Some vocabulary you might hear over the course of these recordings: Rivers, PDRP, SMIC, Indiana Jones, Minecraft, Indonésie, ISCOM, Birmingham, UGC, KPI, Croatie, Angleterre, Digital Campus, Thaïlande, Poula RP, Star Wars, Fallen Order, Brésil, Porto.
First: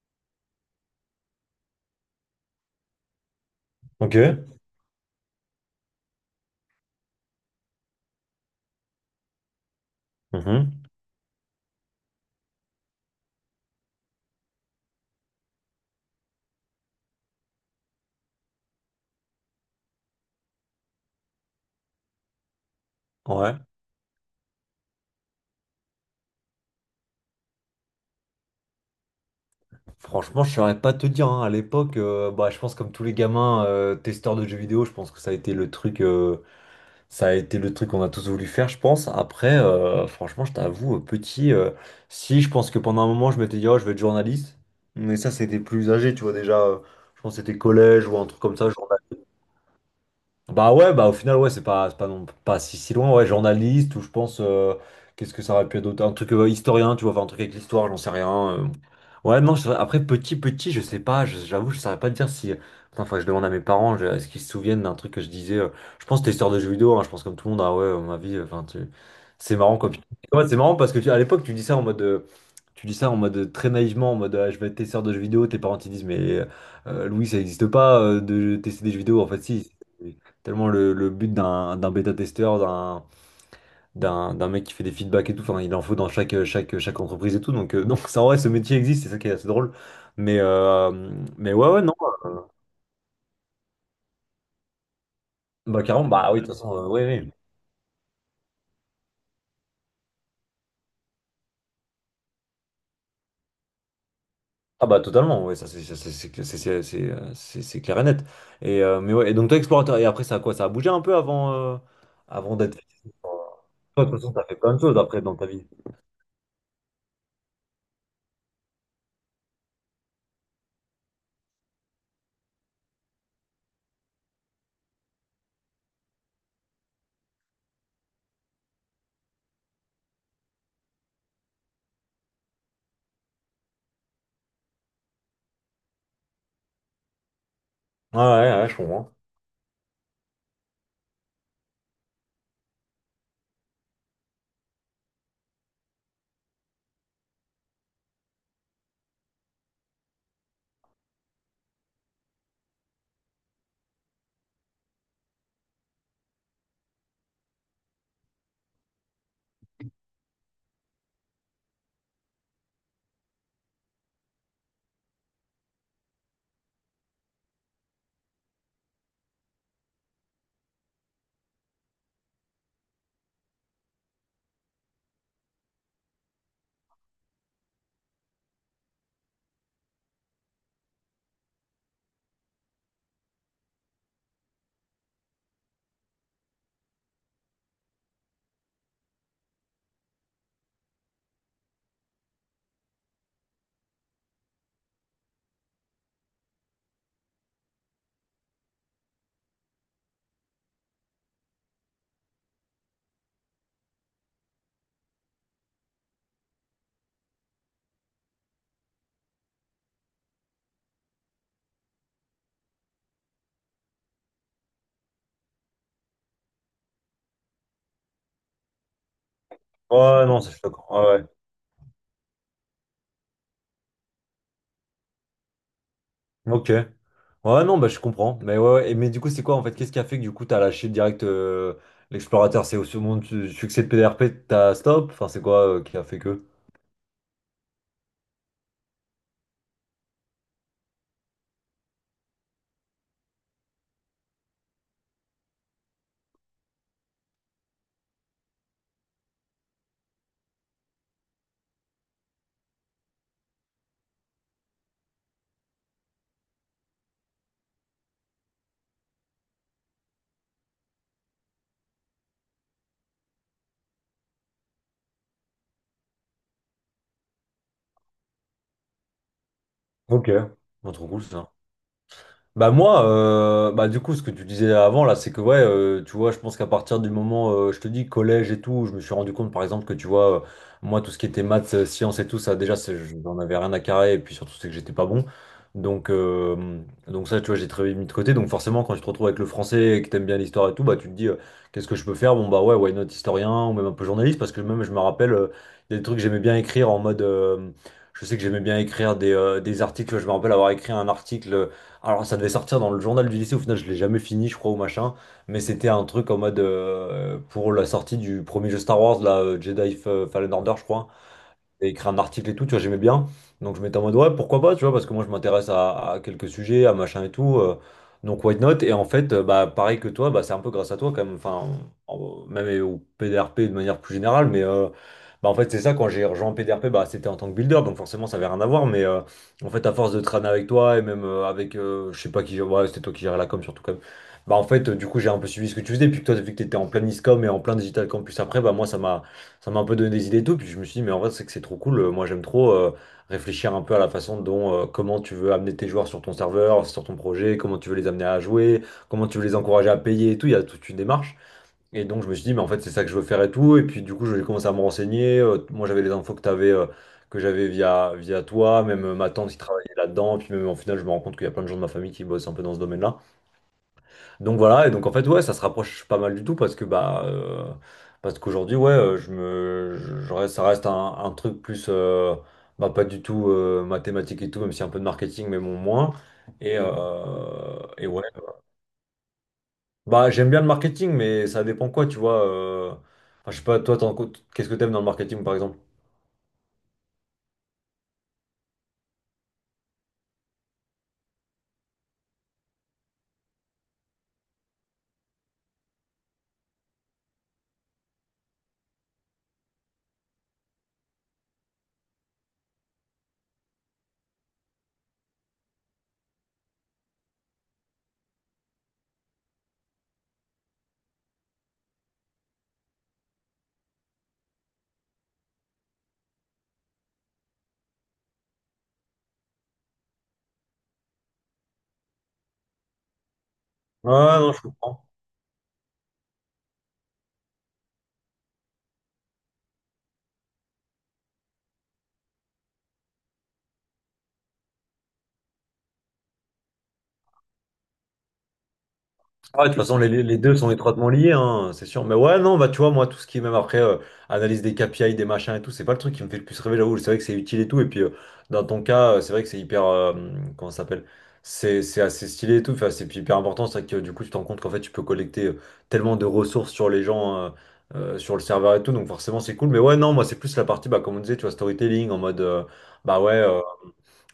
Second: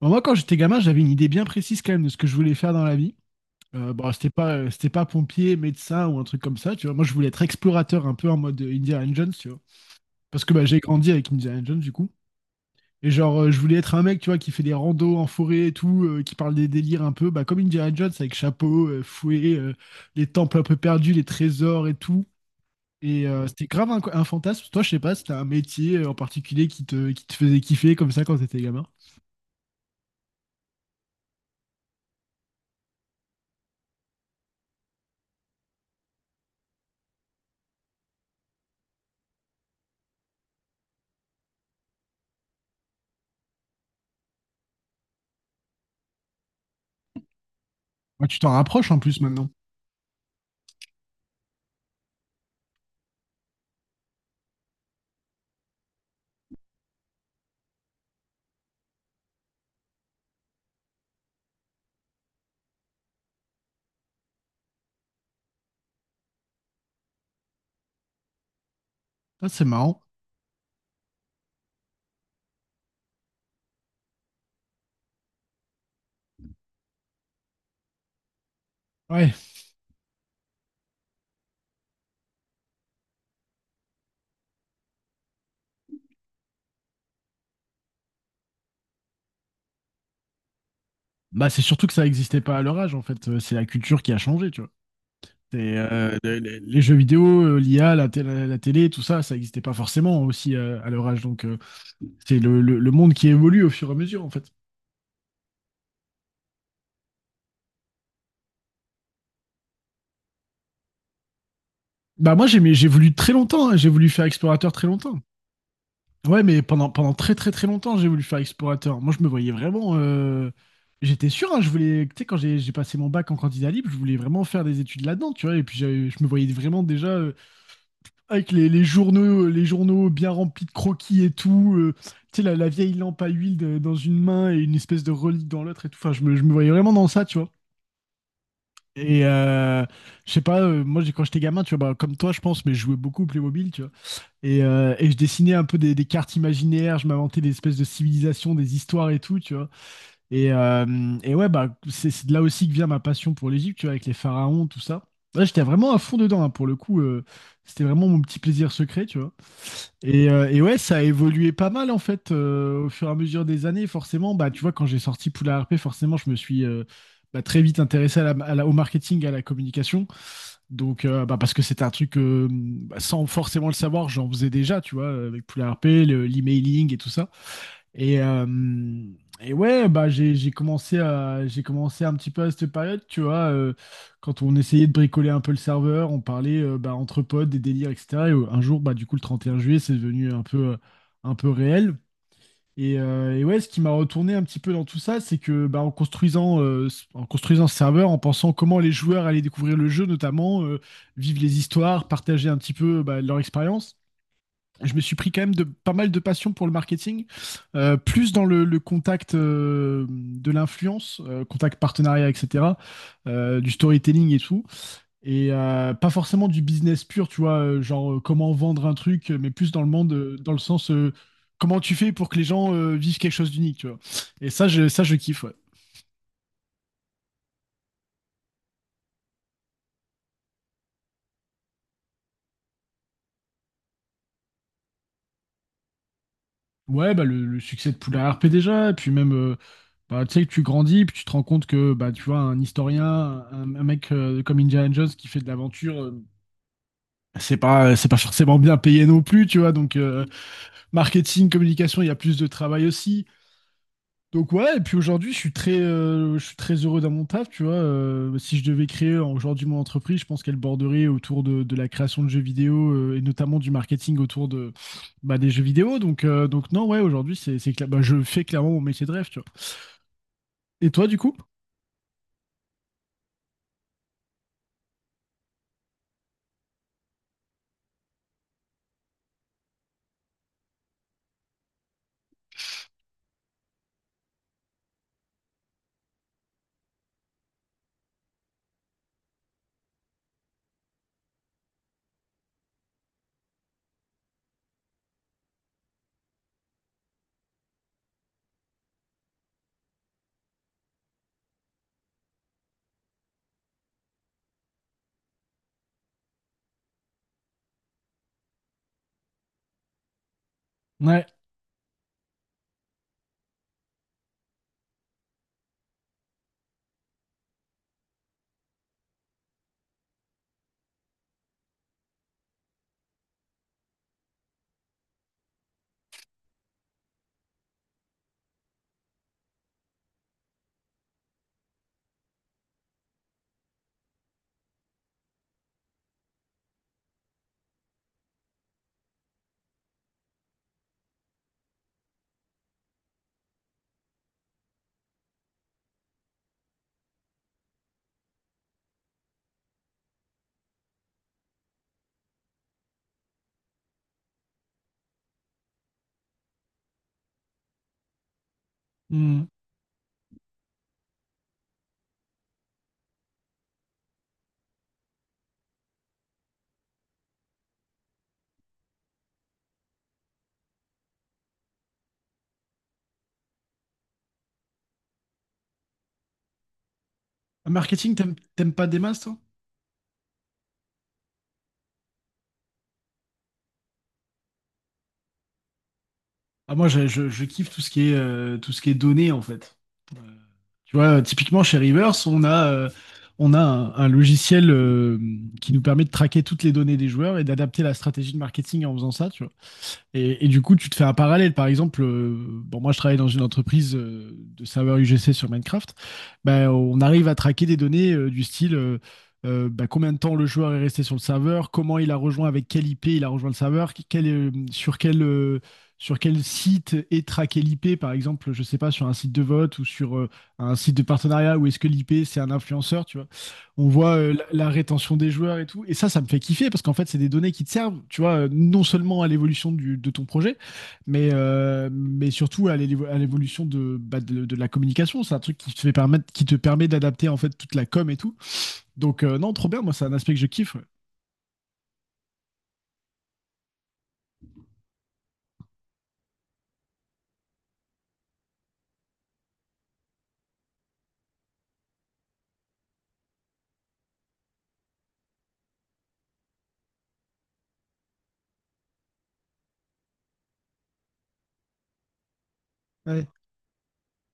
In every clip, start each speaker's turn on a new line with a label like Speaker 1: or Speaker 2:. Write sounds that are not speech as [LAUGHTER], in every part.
Speaker 1: Bon, moi, quand j'étais gamin, j'avais une idée bien précise quand même de ce que je voulais faire dans la vie. Bon,
Speaker 2: Ok.
Speaker 1: c'était pas pompier, médecin ou un truc comme ça, tu vois. Moi, je voulais être explorateur un peu en mode Indiana Jones, tu vois. Parce que bah, j'ai
Speaker 2: Mhm.
Speaker 1: grandi avec Indiana Jones, du coup. Et genre, je voulais être un mec, tu vois, qui fait des randos en forêt et tout, qui parle des délires un peu, bah, comme Indiana Jones, avec chapeau, fouet, les temples un peu perdus, les trésors et tout.
Speaker 2: Ouais.
Speaker 1: C'était grave un fantasme. Toi, je sais pas, c'était un métier en particulier qui te faisait kiffer comme ça quand t'étais gamin.
Speaker 2: Franchement, je saurais pas te dire, hein. À l'époque, bah, je pense comme tous les gamins testeurs de jeux vidéo, je pense que ça a été le truc qu'on a tous voulu faire, je pense. Après, franchement, je t'avoue, petit, si je pense que pendant un moment, je m'étais dit, oh, je vais être journaliste. Mais ça, c'était plus âgé, tu vois déjà. Je pense que c'était collège ou
Speaker 1: Ouais,
Speaker 2: un
Speaker 1: tu
Speaker 2: truc
Speaker 1: t'en
Speaker 2: comme ça,
Speaker 1: rapproches en
Speaker 2: journaliste.
Speaker 1: plus maintenant.
Speaker 2: Bah ouais, bah au final, ouais, c'est pas, non, pas si loin, ouais, journaliste, ou je pense, qu'est-ce que ça aurait pu être d'autre? Un truc historien, tu vois, enfin, un truc avec l'histoire, j'en sais rien. Ouais, non, je après, petit, je sais pas, j'avoue, je saurais pas te dire si. Putain, faudrait que je demande à mes parents, est-ce qu'ils se souviennent d'un truc que je disais. Je pense que c'était histoire de jeux vidéo, hein, je pense comme tout le monde, ah ouais, ma vie, enfin, tu...
Speaker 1: Ah,
Speaker 2: c'est
Speaker 1: c'est
Speaker 2: marrant, quoi.
Speaker 1: marrant.
Speaker 2: Ouais, c'est marrant parce que à l'époque, tu dis ça en mode. Tu dis ça en mode très naïvement, en mode ah, je vais être testeur de jeux vidéo, tes parents ils disent mais Louis ça n'existe pas de tester des jeux vidéo, en
Speaker 1: Ouais.
Speaker 2: fait si. Tellement le but d'un bêta-testeur, d'un mec qui fait des feedbacks et tout, enfin, il en faut dans chaque entreprise et tout. Donc, [LAUGHS] donc ça, en vrai, ce métier existe, c'est ça qui est assez drôle. Mais, euh,
Speaker 1: Bah,
Speaker 2: mais
Speaker 1: c'est
Speaker 2: ouais, ouais,
Speaker 1: surtout que
Speaker 2: non.
Speaker 1: ça n'existait
Speaker 2: euh,
Speaker 1: pas à leur âge, en fait. C'est la culture qui a changé, tu vois.
Speaker 2: Bah, carrément, bah oui, de toute
Speaker 1: Les-
Speaker 2: façon,
Speaker 1: les jeux
Speaker 2: oui, oui.
Speaker 1: vidéo, l'IA, la télé, tout ça, ça n'existait pas forcément aussi à leur âge. Donc, c'est le, le monde qui évolue au fur et à mesure, en fait.
Speaker 2: Ah, bah, totalement, ouais ça, c'est ça, c'est clair et net. Et, mais ouais, et donc, toi, explorateur, et après, ça a quoi? Ça a bougé un peu avant,
Speaker 1: Bah, moi,
Speaker 2: avant d'être.
Speaker 1: j'ai voulu très longtemps, hein. J'ai
Speaker 2: Toi,
Speaker 1: voulu
Speaker 2: de toute
Speaker 1: faire
Speaker 2: façon, t'as fait
Speaker 1: explorateur
Speaker 2: plein de
Speaker 1: très
Speaker 2: choses
Speaker 1: longtemps.
Speaker 2: après dans ta vie.
Speaker 1: Ouais, mais pendant très très très longtemps, j'ai voulu faire explorateur. Moi, je me voyais vraiment. J'étais sûr, hein, je voulais. Tu sais, quand j'ai passé mon bac en candidat libre, je voulais vraiment faire des études là-dedans, tu vois. Et puis, je me voyais vraiment déjà avec les journaux bien remplis de croquis et tout. Tu sais, la vieille lampe à huile dans une main et une espèce de relique dans l'autre et tout. Enfin, je me voyais vraiment dans ça, tu vois.
Speaker 2: Ouais, ouais, ouais, je comprends.
Speaker 1: Et euh, je sais pas, moi, quand j'étais gamin, tu vois, bah, comme toi, je pense, mais je jouais beaucoup au Playmobil, tu vois. Et je dessinais un peu des cartes imaginaires, je m'inventais des espèces de civilisations, des histoires et tout, tu vois. Et ouais, bah, c'est de là aussi que vient ma passion pour l'Égypte, tu vois, avec les pharaons, tout ça. Là, j'étais vraiment à fond dedans, hein, pour le coup. C'était vraiment mon petit plaisir secret, tu vois. Et ouais, ça a évolué pas mal, en fait, au fur et à mesure des années, forcément. Bah, tu vois, quand j'ai sorti Poula RP, forcément, je me suis bah, très vite intéressé à à au marketing, à la communication. Donc, bah, parce que c'est un truc, bah, sans forcément le savoir, j'en faisais déjà, tu vois, avec Poula RP, l'emailing et tout ça. Et, euh, et ouais, bah, j'ai commencé un petit peu à cette période, tu vois, quand on essayait de bricoler un peu le serveur, on parlait bah, entre potes, des délires, etc. Un jour, bah, du coup, le 31 juillet, c'est devenu un peu réel. Et ouais, ce qui m'a retourné un petit peu dans tout ça, c'est que bah, en construisant ce serveur, en pensant comment les joueurs allaient découvrir le jeu, notamment, vivre les histoires, partager un petit peu bah, leur expérience, je me suis pris quand même de pas mal de passion pour le marketing, plus dans le contact de l'influence, contact partenariat, etc., du storytelling et tout. Pas forcément du business pur, tu vois, genre comment vendre un truc, mais plus dans le monde,
Speaker 2: Ouais, non, ça,
Speaker 1: dans
Speaker 2: je
Speaker 1: le
Speaker 2: suis
Speaker 1: sens
Speaker 2: d'accord. Ouais, ouais.
Speaker 1: comment tu fais pour que les gens vivent quelque chose d'unique, tu vois. Et ça, ça, je kiffe, ouais.
Speaker 2: Ok. Ouais, non, bah, je comprends. Mais ouais, ouais. Mais du coup, c'est quoi en fait? Qu'est-ce qui a fait que du coup, t'as lâché direct l'explorateur? C'est au second succès de PDRP, t'as stop? Enfin, c'est quoi qui a fait que?
Speaker 1: Ouais, bah, le succès de Poula RP déjà, et puis même, bah, tu sais, que tu grandis, puis tu te rends compte que, bah, tu vois, un historien, un mec comme Indiana Jones qui fait de l'aventure, c'est pas forcément bien payé non plus, tu vois, donc marketing, communication, il y a plus de travail aussi. Donc ouais, et puis aujourd'hui, je suis très heureux dans mon taf, tu vois. Si je devais créer aujourd'hui mon entreprise, je pense qu'elle borderait autour de la création de jeux vidéo et notamment du marketing autour de, bah, des jeux vidéo. Donc non, ouais, aujourd'hui, c'est, bah, je fais clairement mon métier de rêve, tu vois.
Speaker 2: Ok.
Speaker 1: Et
Speaker 2: Bon,
Speaker 1: toi,
Speaker 2: trop
Speaker 1: du
Speaker 2: cool
Speaker 1: coup?
Speaker 2: ça. Bah moi, bah du coup, ce que tu disais avant là, c'est que ouais, tu vois, je pense qu'à partir du moment, je te dis collège et tout, je me suis rendu compte par exemple que tu vois, moi tout ce qui était maths, sciences et tout, ça déjà, je n'en avais rien à carrer et puis surtout c'est que j'étais pas bon. Donc euh, donc ça, tu vois, j'ai très mis de côté. Donc forcément, quand tu te retrouves avec le français et que t'aimes bien l'histoire et tout, bah tu te dis, qu'est-ce que je peux faire? Bon bah ouais, why not historien ou même un peu journaliste parce que même je me rappelle, il y a des trucs que j'aimais bien écrire en mode, je sais que j'aimais bien écrire des articles. Je me rappelle avoir écrit un article. Alors ça devait sortir dans le journal du lycée, au final je l'ai jamais fini je crois ou machin, mais c'était un truc en mode pour la sortie du premier jeu Star Wars, là, Fallen Order je crois,
Speaker 1: Ouais.
Speaker 2: et écrire un article et tout, tu vois, j'aimais bien. Donc je m'étais en mode, ouais, pourquoi pas, tu vois, parce que moi je m'intéresse à quelques sujets, à machin et tout. Donc why not? Et en fait, bah, pareil que toi, bah, c'est un peu grâce à toi quand même, enfin, même au PDRP de manière plus générale, mais bah, en fait, c'est ça, quand j'ai rejoint PDRP, bah, c'était en tant que builder, donc forcément ça avait rien à voir, mais en fait, à force de traîner avec toi et même avec, je sais pas qui, ouais, c'était toi qui gérais la com surtout quand même. Bah en fait, du coup, j'ai un peu suivi ce que tu faisais, puis que toi, vu que tu étais en plein ISCOM et en plein Digital Campus après, bah moi, ça m'a un peu donné des idées et tout. Puis je me suis dit, mais en vrai, c'est que c'est trop cool. Moi, j'aime trop réfléchir un peu à la façon dont, comment tu veux amener tes joueurs sur ton serveur, sur ton projet, comment tu veux les amener à jouer, comment tu veux les encourager à payer et tout. Il y a toute une démarche. Et donc, je me suis dit, mais en fait, c'est ça que je veux faire et tout. Et puis, du coup, je vais commencer à me renseigner. Moi, j'avais les infos que t'avais, avais. Que j'avais via toi, même ma
Speaker 1: Hmm.
Speaker 2: tante qui travaillait là-dedans, puis même en final, je me rends compte qu'il y a plein de gens de ma famille qui bossent un peu dans ce domaine-là. Donc voilà, et donc en fait, ouais, ça se rapproche pas mal du tout parce que bah parce qu'aujourd'hui, ouais, je me je reste- ça reste un truc plus bah pas du tout mathématique et tout, même si un peu de marketing, mais bon moins. Et
Speaker 1: Marketing,
Speaker 2: ouais.
Speaker 1: t'aimes pas des masses, toi?
Speaker 2: Bah j'aime bien le marketing, mais ça dépend quoi, tu vois. Enfin, je sais pas, toi, qu'est-ce que t'aimes dans le marketing, par exemple?
Speaker 1: Ah, moi, je kiffe tout ce qui est, tout ce qui est données, en fait. Tu vois, typiquement chez Rivers, on a un logiciel qui nous permet de traquer toutes les données des joueurs et d'adapter la stratégie de marketing en faisant ça, tu vois. Et du coup, tu te fais un parallèle. Par exemple, bon, moi, je travaille dans une entreprise de serveurs UGC sur Minecraft. Ben, on arrive à traquer des données du style ben, combien de temps le joueur est resté sur le serveur, comment il a rejoint, avec quelle IP il a rejoint le serveur, sur sur quel site est traqué l'IP, par exemple, je sais pas, sur un site de vote ou sur un site de partenariat, où est-ce que l'IP c'est un influenceur, tu vois on
Speaker 2: Ouais,
Speaker 1: voit la,
Speaker 2: non, je
Speaker 1: la
Speaker 2: comprends.
Speaker 1: rétention des joueurs et tout. Et ça me fait kiffer parce qu'en fait, c'est des données qui te servent, tu vois, non seulement à l'évolution de ton projet, mais surtout à à l'évolution de, bah, de la communication. C'est un truc qui te fait permettre, qui te permet d'adapter en fait toute la com et tout. Donc, non,
Speaker 2: Ah ouais,
Speaker 1: trop
Speaker 2: de
Speaker 1: bien.
Speaker 2: toute
Speaker 1: Moi,
Speaker 2: façon,
Speaker 1: c'est
Speaker 2: les,
Speaker 1: un
Speaker 2: les-
Speaker 1: aspect
Speaker 2: les
Speaker 1: que je
Speaker 2: deux sont
Speaker 1: kiffe. Ouais.
Speaker 2: étroitement liés, hein, c'est sûr. Mais ouais, non, bah tu vois, moi, tout ce qui est même après analyse des KPI, des machins et tout, c'est pas le truc qui me fait le plus rêver là où. C'est vrai que c'est utile et tout. Et puis, dans ton cas, c'est vrai que c'est hyper. Comment ça s'appelle? C'est assez stylé et tout. Enfin, c'est hyper important. C'est vrai que du coup, tu te rends compte qu'en fait, tu peux collecter tellement de ressources sur les gens, sur le serveur et tout. Donc, forcément, c'est cool. Mais ouais, non, moi, c'est plus la partie, bah, comme on disait, tu vois, storytelling en mode. Bah
Speaker 1: Ouais.
Speaker 2: ouais. euh,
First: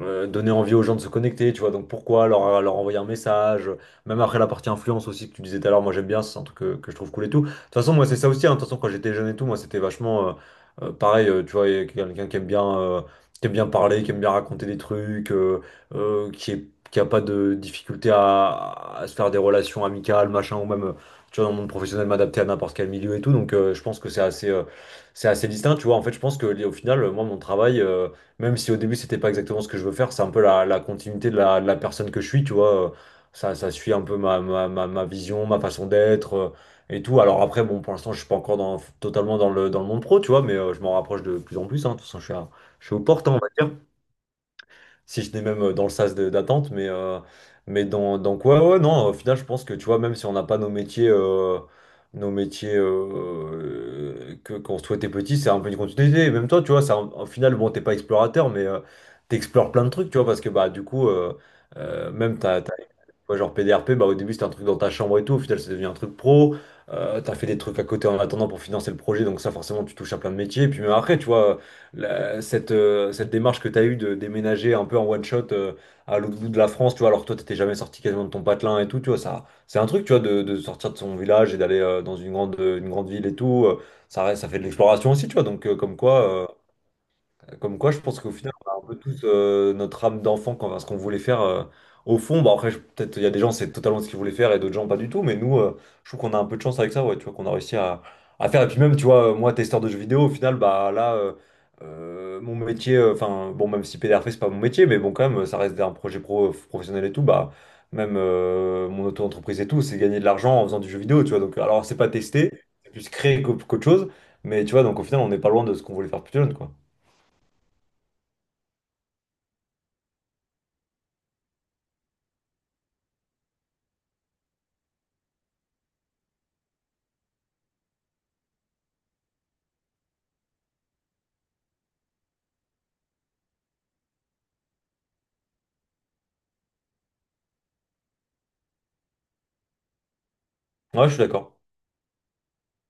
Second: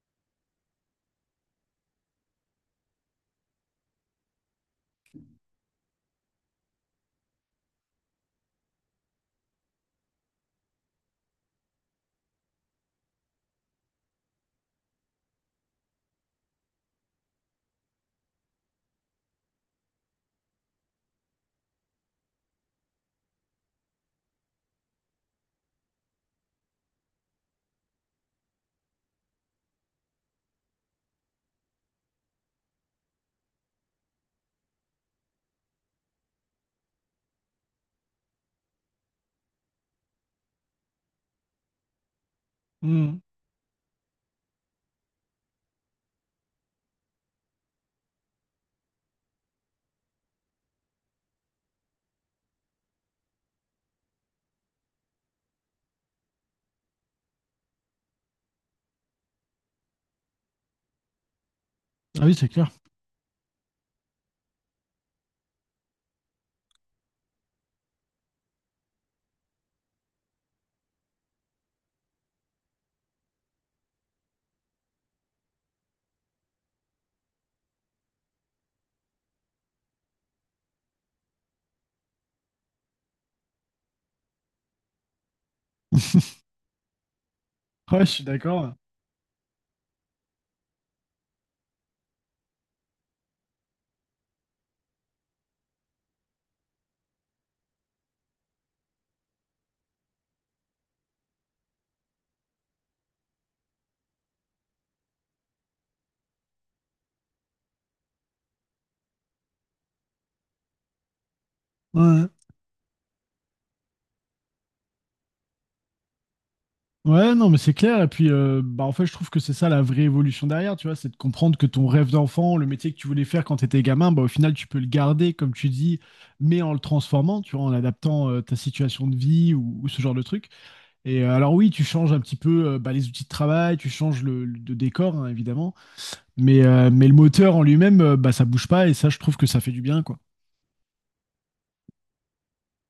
Speaker 2: euh, Donner envie aux gens de se connecter, tu vois. Donc pourquoi leur envoyer un message, même après la partie influence aussi que tu disais tout à l'heure, moi j'aime bien, c'est un truc que je trouve cool et tout. De toute façon, moi c'est ça aussi, hein. De toute façon, quand j'étais jeune et tout, moi c'était vachement pareil, tu vois, et quelqu'un qui aime bien parler, qui aime bien raconter des trucs, qui est, qui a pas de difficulté à se faire des relations amicales, machin, ou même. Tu vois, dans le monde professionnel, m'adapter à n'importe quel milieu et tout. Donc, je pense que c'est assez distinct. Tu vois, en fait, je pense que au final, moi, mon travail, même si au début c'était pas exactement ce que je veux faire, c'est un peu la continuité de la personne que je suis, tu vois. Ça, ça suit un peu ma vision, ma façon d'être et tout. Alors après, bon, pour l'instant, je suis pas encore dans, totalement dans le monde pro, tu vois, mais je m'en rapproche de plus en plus, hein. De toute façon, je suis aux
Speaker 1: Mm.
Speaker 2: portes, hein, on va dire si je j'étais même dans le sas d'attente, mais dans quoi, ouais, non, au final, je pense que tu vois, même si on n'a pas nos métiers, que, qu'on souhaitait petit, c'est un peu une continuité. Et même toi, tu vois, au final, bon, t'es pas explorateur, mais t'explores plein de trucs, tu vois, parce que bah, du coup, euh,
Speaker 1: Ah oui,
Speaker 2: même
Speaker 1: c'est
Speaker 2: t'as,
Speaker 1: clair.
Speaker 2: ouais, genre PDRP, bah, au début c'était un truc dans ta chambre et tout, au final c'est devenu un truc pro. T'as fait des trucs à côté en attendant pour financer le projet, donc ça forcément tu touches à plein de métiers. Puis même après, tu vois, cette, cette démarche que t'as eue de déménager un peu en one shot à l'autre bout de la France, tu vois, alors que toi t'étais jamais sorti quasiment de ton patelin et tout, tu vois, ça, c'est un truc, tu vois, de sortir de son village et d'aller dans une grande ville et tout. Ça fait de l'exploration aussi, tu vois, donc comme quoi.
Speaker 1: [LAUGHS]
Speaker 2: Je
Speaker 1: Ouais, je
Speaker 2: pense
Speaker 1: suis
Speaker 2: qu'au final, on
Speaker 1: d'accord.
Speaker 2: a un peu tous notre âme d'enfant quand ce qu'on voulait faire. Au fond, bah après, peut-être il y a des gens, c'est totalement ce qu'ils voulaient faire et d'autres gens, pas du tout. Mais nous, je trouve qu'on a un peu de chance avec ça, ouais, tu vois, qu'on a réussi à faire. Et puis même, tu vois, moi, testeur de jeux vidéo, au final, bah là, mon métier, enfin, bon, même si PDRP, c'est pas mon métier, mais bon, quand même, ça reste un projet pro, professionnel et tout, bah, même mon auto-entreprise et tout, c'est gagner de l'argent en faisant du jeu vidéo, tu vois. Donc, alors, c'est pas
Speaker 1: Ouais.
Speaker 2: tester, c'est plus créer qu'autre chose. Mais tu vois, donc au final, on n'est pas loin de ce qu'on voulait faire plus jeune, quoi.
Speaker 1: Ouais, non, mais c'est clair. Et puis, bah, en fait, je trouve que c'est ça la vraie évolution derrière, tu vois, c'est de comprendre que ton rêve d'enfant, le métier que tu voulais faire quand tu étais gamin, bah, au final, tu peux le garder, comme tu dis, mais en le transformant, tu vois, en adaptant ta situation de vie ou ce genre de truc. Alors, oui, tu changes un petit peu bah, les outils de travail, tu changes le, de décor, hein, évidemment, mais le moteur en lui-même, bah, ça bouge pas et ça, je trouve que ça fait du bien, quoi.
Speaker 2: Ouais, je suis d'accord.